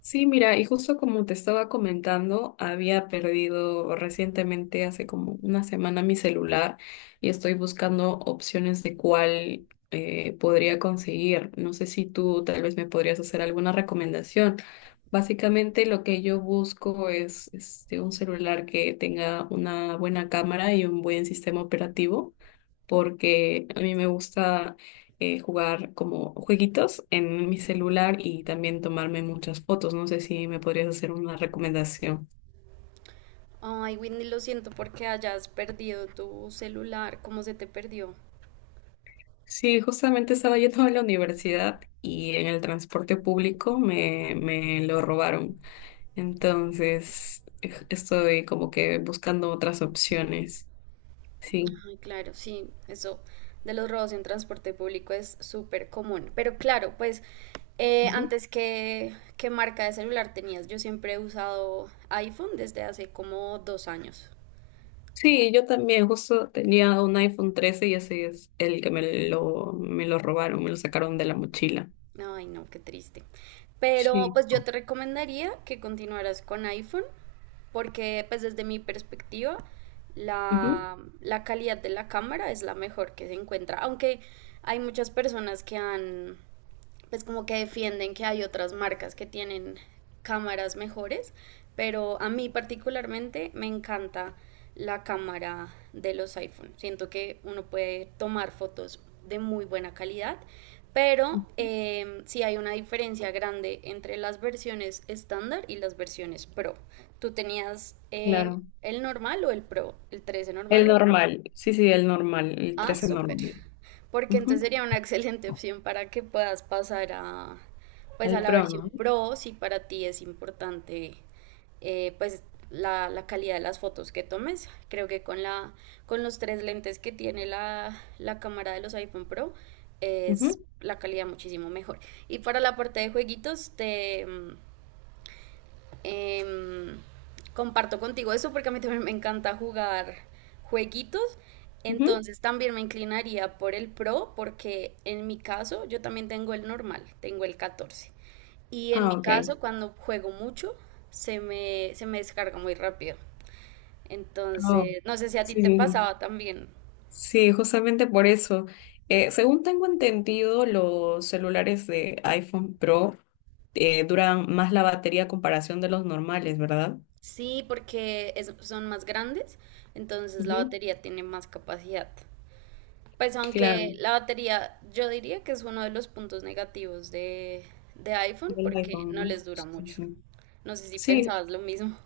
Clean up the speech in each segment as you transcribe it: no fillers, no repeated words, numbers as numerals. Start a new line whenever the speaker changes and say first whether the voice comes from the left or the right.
left: Sí, mira, y justo como te estaba comentando, había perdido recientemente, hace como una semana, mi celular y estoy buscando opciones de cuál podría conseguir. No sé si tú tal vez me podrías hacer alguna recomendación. Básicamente lo que yo busco es este, un celular que tenga una buena cámara y un buen sistema operativo, porque a mí me gusta jugar como jueguitos en mi celular y también tomarme muchas fotos. No sé si me podrías hacer una recomendación.
right: Ay, Whitney, lo siento porque hayas perdido tu celular. ¿Cómo se te perdió?
left: Sí, justamente estaba yendo a la universidad y en el transporte público me lo robaron. Entonces estoy como que buscando otras opciones. Sí.
right: Ay, claro, sí, eso de los robos en transporte público es súper común. Pero claro, pues antes que, ¿qué marca de celular tenías? Yo siempre he usado iPhone desde hace como dos años.
left: Sí, yo también justo tenía un iPhone 13 y ese es el que me lo robaron, me lo sacaron de la mochila.
right: Ay, no, qué triste. Pero
left: Sí,
right: pues yo te recomendaría que continuaras con iPhone, porque pues desde mi perspectiva
left: ujú,
right: la calidad de la cámara es la mejor que se encuentra, aunque hay muchas personas que han pues como que defienden que hay otras marcas que tienen cámaras mejores, pero a mí particularmente me encanta la cámara de los iPhone. Siento que uno puede tomar fotos de muy buena calidad, pero sí hay una diferencia grande entre las versiones estándar y las versiones Pro. ¿Tú tenías
left: claro.
right: el normal o el Pro? ¿El 13 normal
left: El
right: o el Pro?
left: normal, sí, sí, el normal, el
right: Ah,
left: 13
right: súper
left: normal.
right: porque entonces
left: Ujú.
right: sería una excelente opción para que puedas pasar a, pues a
left: El
right: la
left: Pro,
right: versión
left: ¿no?
right: Pro, si para ti es importante, pues la calidad de las fotos que tomes. Creo que con la, con los tres lentes que tiene la cámara de los iPhone Pro es
left: Ujú,
right: la calidad muchísimo mejor. Y para la parte de jueguitos, em, comparto contigo eso porque a mí también me encanta jugar jueguitos.
left: ujú.
right: Entonces también me inclinaría por el Pro porque en mi caso yo también tengo el normal, tengo el 14. Y en mi
left: Ah, ok.
right: caso cuando juego mucho se me descarga muy rápido.
left: Oh,
right: Entonces, no sé si a ti te
left: sí,
right: pasaba también.
left: sí, justamente por eso. Según tengo entendido, los celulares de iPhone Pro duran más la batería a comparación de los normales, ¿verdad?
right: Sí, porque son más grandes, entonces la
left: Ujú,
right: batería tiene más capacidad. Pues
left: claro.
right: aunque la batería yo diría que es uno de los puntos negativos de iPhone
left: De los
right: porque
left: iPhone,
right: no
left: ¿no?
right: les dura
left: Sí,
right: mucho.
left: sí.
right: No sé si
left: Sí,
right: pensabas lo mismo.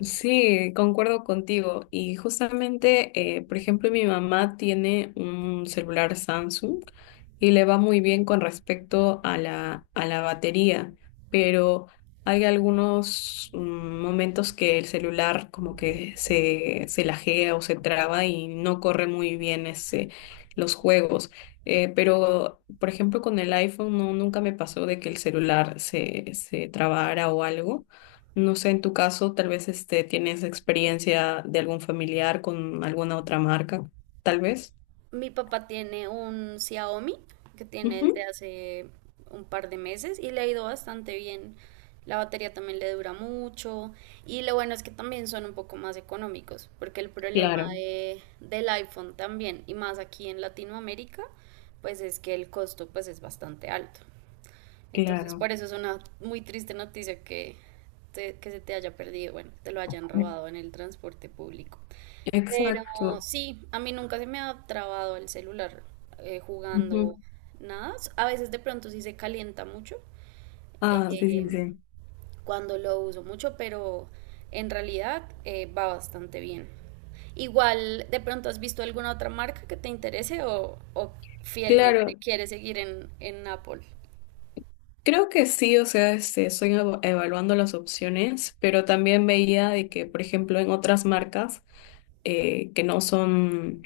left: sí, concuerdo contigo. Y justamente, por ejemplo, mi mamá tiene un celular Samsung y le va muy bien con respecto a la batería, pero hay algunos momentos que el celular como que se lajea o se traba y no corre muy bien ese, los juegos. Pero, por ejemplo, con el iPhone no, nunca me pasó de que el celular se trabara o algo. No sé, en tu caso, tal vez este, tienes experiencia de algún familiar con alguna otra marca, tal vez.
right: Mi papá tiene un Xiaomi que tiene
left: Ujú,
right: desde hace un par de meses y le ha ido bastante bien. La batería también le dura mucho y lo bueno es que también son un poco más económicos porque el problema
left: claro,
right: del iPhone también y más aquí en Latinoamérica pues es que el costo pues es bastante alto. Entonces,
left: claro.
right: por eso es una muy triste noticia que se te haya perdido, bueno, te lo hayan robado en el transporte público. Pero
left: Exacto.
right: sí, a mí nunca se me ha trabado el celular
left: Ujú.
right: jugando nada. A veces de pronto sí se calienta mucho
left: Ah, sí,
right: eh,
left: sí, sí.
right: cuando lo uso mucho, pero en realidad va bastante bien. Igual, de pronto has visto alguna otra marca que te interese o fielmente
left: Claro,
right: quieres seguir en Apple.
left: creo que sí, o sea, este, estoy evaluando las opciones, pero también veía de que, por ejemplo, en otras marcas que no son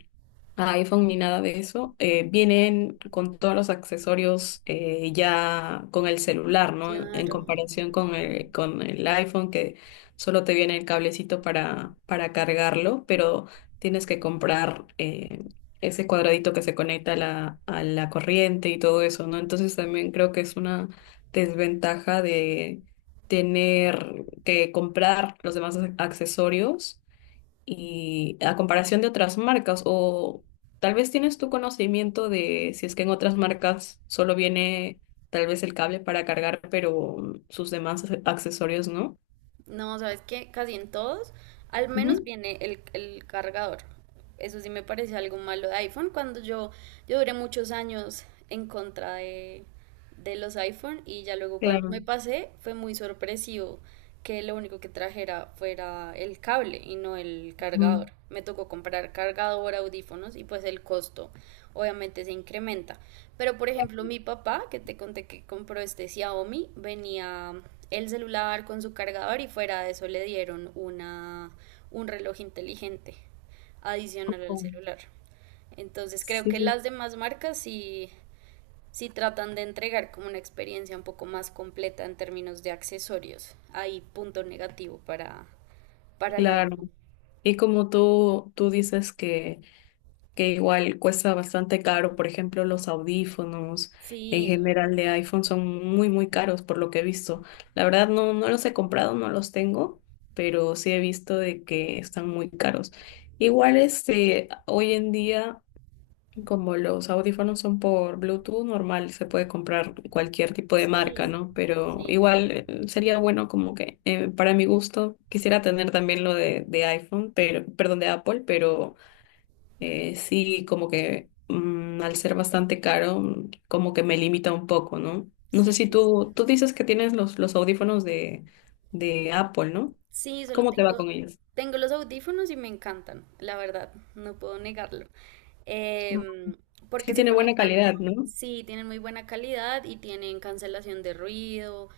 left: a iPhone ni nada de eso, vienen con todos los accesorios ya con el celular, ¿no? En
right: Claro.
left: comparación con el iPhone que solo te viene el cablecito para cargarlo, pero tienes que comprar ese cuadradito que se conecta a la corriente y todo eso, ¿no? Entonces también creo que es una desventaja de tener que comprar los demás accesorios y a comparación de otras marcas o tal vez tienes tu conocimiento de si es que en otras marcas solo viene tal vez el cable para cargar, pero sus demás accesorios no.
right: No, sabes que casi en todos, al menos
left: Ujú,
right: viene el cargador. Eso sí me parece algo malo de iPhone. Yo duré muchos años en contra de los iPhone y ya luego cuando me
left: claro.
right: pasé fue muy sorpresivo que lo único que trajera fuera el cable y no el
left: Ujú.
right: cargador. Me tocó comprar cargador, audífonos y pues el costo obviamente se incrementa. Pero por ejemplo mi papá, que te conté que compró este Xiaomi, venía el celular con su cargador y fuera de eso le dieron una, un reloj inteligente adicional al celular. Entonces creo
left: Sí,
right: que
left: sí,
right: las demás marcas sí, sí tratan de entregar como una experiencia un poco más completa en términos de accesorios. Hay punto negativo para el
left: claro.
right: iPhone.
left: Y como tú dices que igual cuesta bastante caro. Por ejemplo, los audífonos en
right: Sí,
left: general de iPhone son muy, muy caros por lo que he visto. La verdad no, no los he comprado, no los tengo, pero sí he visto de que están muy caros. Igual este, hoy en día, como los audífonos son por Bluetooth normal, se puede comprar cualquier tipo de marca,
right: sí,
left: ¿no? Pero
right: sí,
left: igual
right: total.
left: sería bueno como que para mi gusto quisiera tener también lo de iPhone, pero, perdón, de Apple, pero sí, como que al ser bastante caro, como que me limita un poco, ¿no? No sé si
right: Sí.
left: tú dices que tienes los audífonos de Apple, ¿no?
right: Sí, solo
left: ¿Cómo te va
right: tengo,
left: con ellos?
right: tengo los audífonos y me encantan, la verdad, no puedo negarlo.
left: No.
right: Em,
left: Sí
right: Porque se
left: tiene buena
right: conectan,
left: calidad, no.
right: sí, tienen muy buena calidad y tienen cancelación de ruido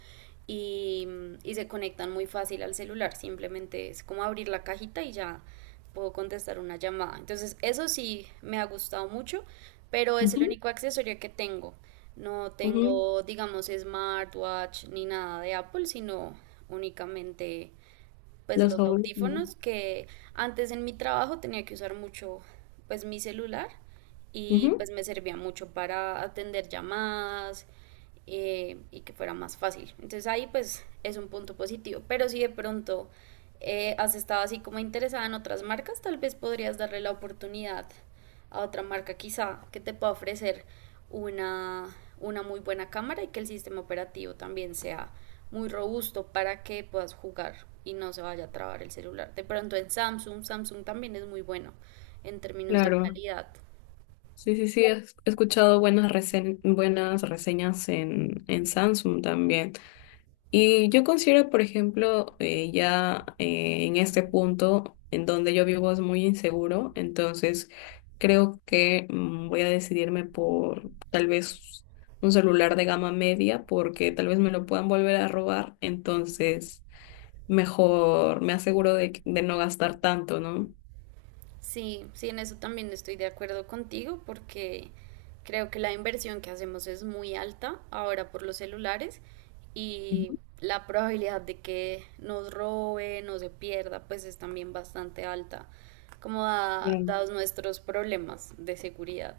right: y, y se conectan muy fácil al celular. Simplemente es como abrir la cajita y ya puedo contestar una llamada. Entonces, eso sí me ha gustado mucho, pero es el
left: Ujú,
right: único accesorio que tengo. No
left: ujú.
right: tengo, digamos, smartwatch ni nada de Apple, sino únicamente pues
left: Los
right: los
left: audífonos.
right: audífonos que antes en mi trabajo tenía que usar mucho pues mi celular
left: ¿No?
right: y
left: Ujú,
right: pues me servía mucho para atender llamadas y que fuera más fácil. Entonces ahí pues es un punto positivo, pero si de pronto has estado así como interesada en otras marcas, tal vez podrías darle la oportunidad a otra marca quizá que te pueda ofrecer una, una muy buena cámara y que el sistema operativo también sea muy robusto para que puedas jugar y no se vaya a trabar el celular. De pronto en Samsung, Samsung también es muy bueno en términos de
left: claro.
right: calidad.
left: Sí, sí, sí, he escuchado buenas, buenas reseñas en Samsung también. Y yo considero, por ejemplo, ya en este punto en donde yo vivo es muy inseguro, entonces creo que voy a decidirme por tal vez un celular de gama media porque tal vez me lo puedan volver a robar, entonces mejor me aseguro de, de no gastar tanto, ¿no?
right: Sí, sí, en eso también estoy de acuerdo contigo porque creo que la inversión que hacemos es muy alta ahora por los celulares y
left: Ujú,
right: la probabilidad de que nos roben o se pierda pues es también bastante alta, como
left: bien,
right: dados nuestros problemas de seguridad.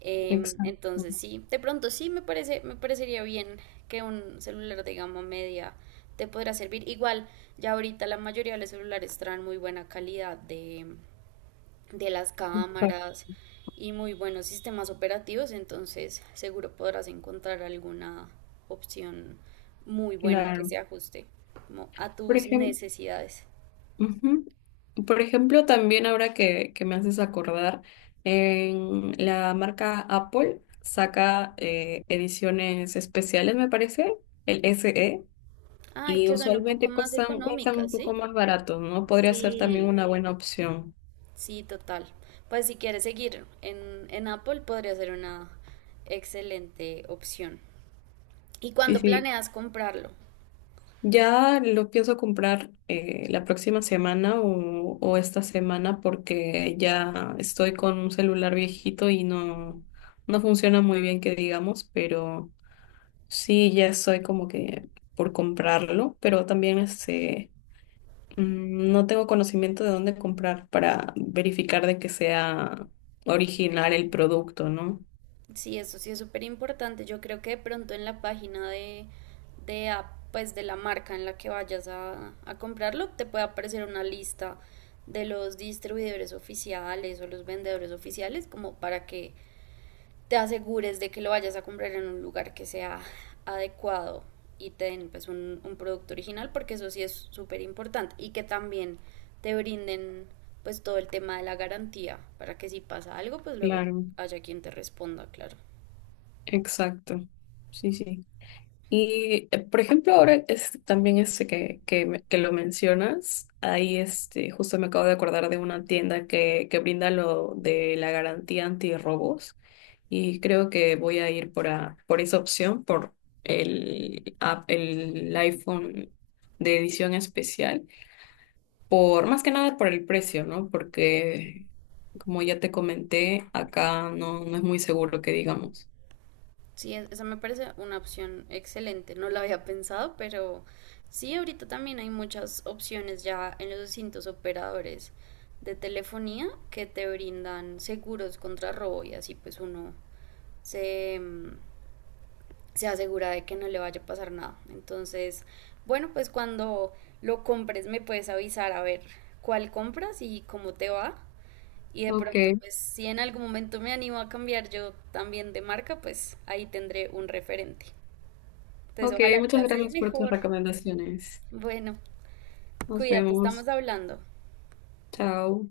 left: exacto.
right: Entonces sí, de pronto sí me parecería bien que un celular de gama media te podrá servir. Igual, ya ahorita la mayoría de los celulares traen muy buena calidad de las
left: Ah,
right: cámaras y muy buenos sistemas operativos, entonces seguro podrás encontrar alguna opción muy buena que
left: claro.
right: se ajuste como a
left: Por
right: tus
left: ejemplo,
right: necesidades.
left: ujú. Por ejemplo, también ahora que me haces acordar, en la marca Apple saca ediciones especiales, me parece, el SE,
right: Ay,
left: y
right: que son un poco
left: usualmente
right: más
left: cuestan, cuestan
right: económicas,
left: un
right: ¿sí?
left: poco más baratos, ¿no? Podría ser también
right: Sí,
left: una buena opción.
right: sí, total. Pues si quieres seguir en Apple podría ser una excelente opción. ¿Y
left: Y
right: cuando
left: sí,
right: planeas comprarlo?
left: ya lo pienso comprar la próxima semana o esta semana porque ya estoy con un celular viejito y no, no funciona muy bien, que digamos, pero... Sí, ya estoy como que por comprarlo, pero también este, no tengo conocimiento de dónde comprar para verificar de que sea original el producto, ¿no?
right: Sí, eso sí es súper importante. Yo creo que de pronto en la página de, pues de la marca en la que vayas a comprarlo, te puede aparecer una lista de los distribuidores oficiales o los vendedores oficiales, como para que te asegures de que lo vayas a comprar en un lugar que sea adecuado y te den pues un producto original, porque eso sí es súper importante. Y que también te brinden pues todo el tema de la garantía, para que si pasa algo, pues luego
left: Claro,
right: haya quien te responda, claro.
left: exacto. Sí, sí. Y, por ejemplo, ahora es también este que, que lo mencionas, ahí este, justo me acabo de acordar de una tienda que brinda lo de la garantía antirrobos. Y creo que voy a ir por, por esa opción, por el, el iPhone de edición especial, por más que nada por el precio, ¿no? Porque, como ya te comenté, acá no, no es muy seguro que digamos.
right: Sí, esa me parece una opción excelente. No la había pensado, pero sí, ahorita también hay muchas opciones ya en los distintos operadores de telefonía que te brindan seguros contra robo y así pues uno se, mm, se asegura de que no le vaya a pasar nada. Entonces, bueno, pues cuando lo compres me puedes avisar a ver cuál compras y cómo te va. Y de
left: Ok,
right: pronto, pues si en algún momento me animo a cambiar yo también de marca, pues ahí tendré un referente. Entonces,
left: ok,
right: ojalá
left: muchas
right: elijas el
left: gracias por tus
right: mejor.
left: recomendaciones.
right: Bueno,
left: Nos
right: cuídate,
left: vemos.
right: estamos hablando.
left: Chao.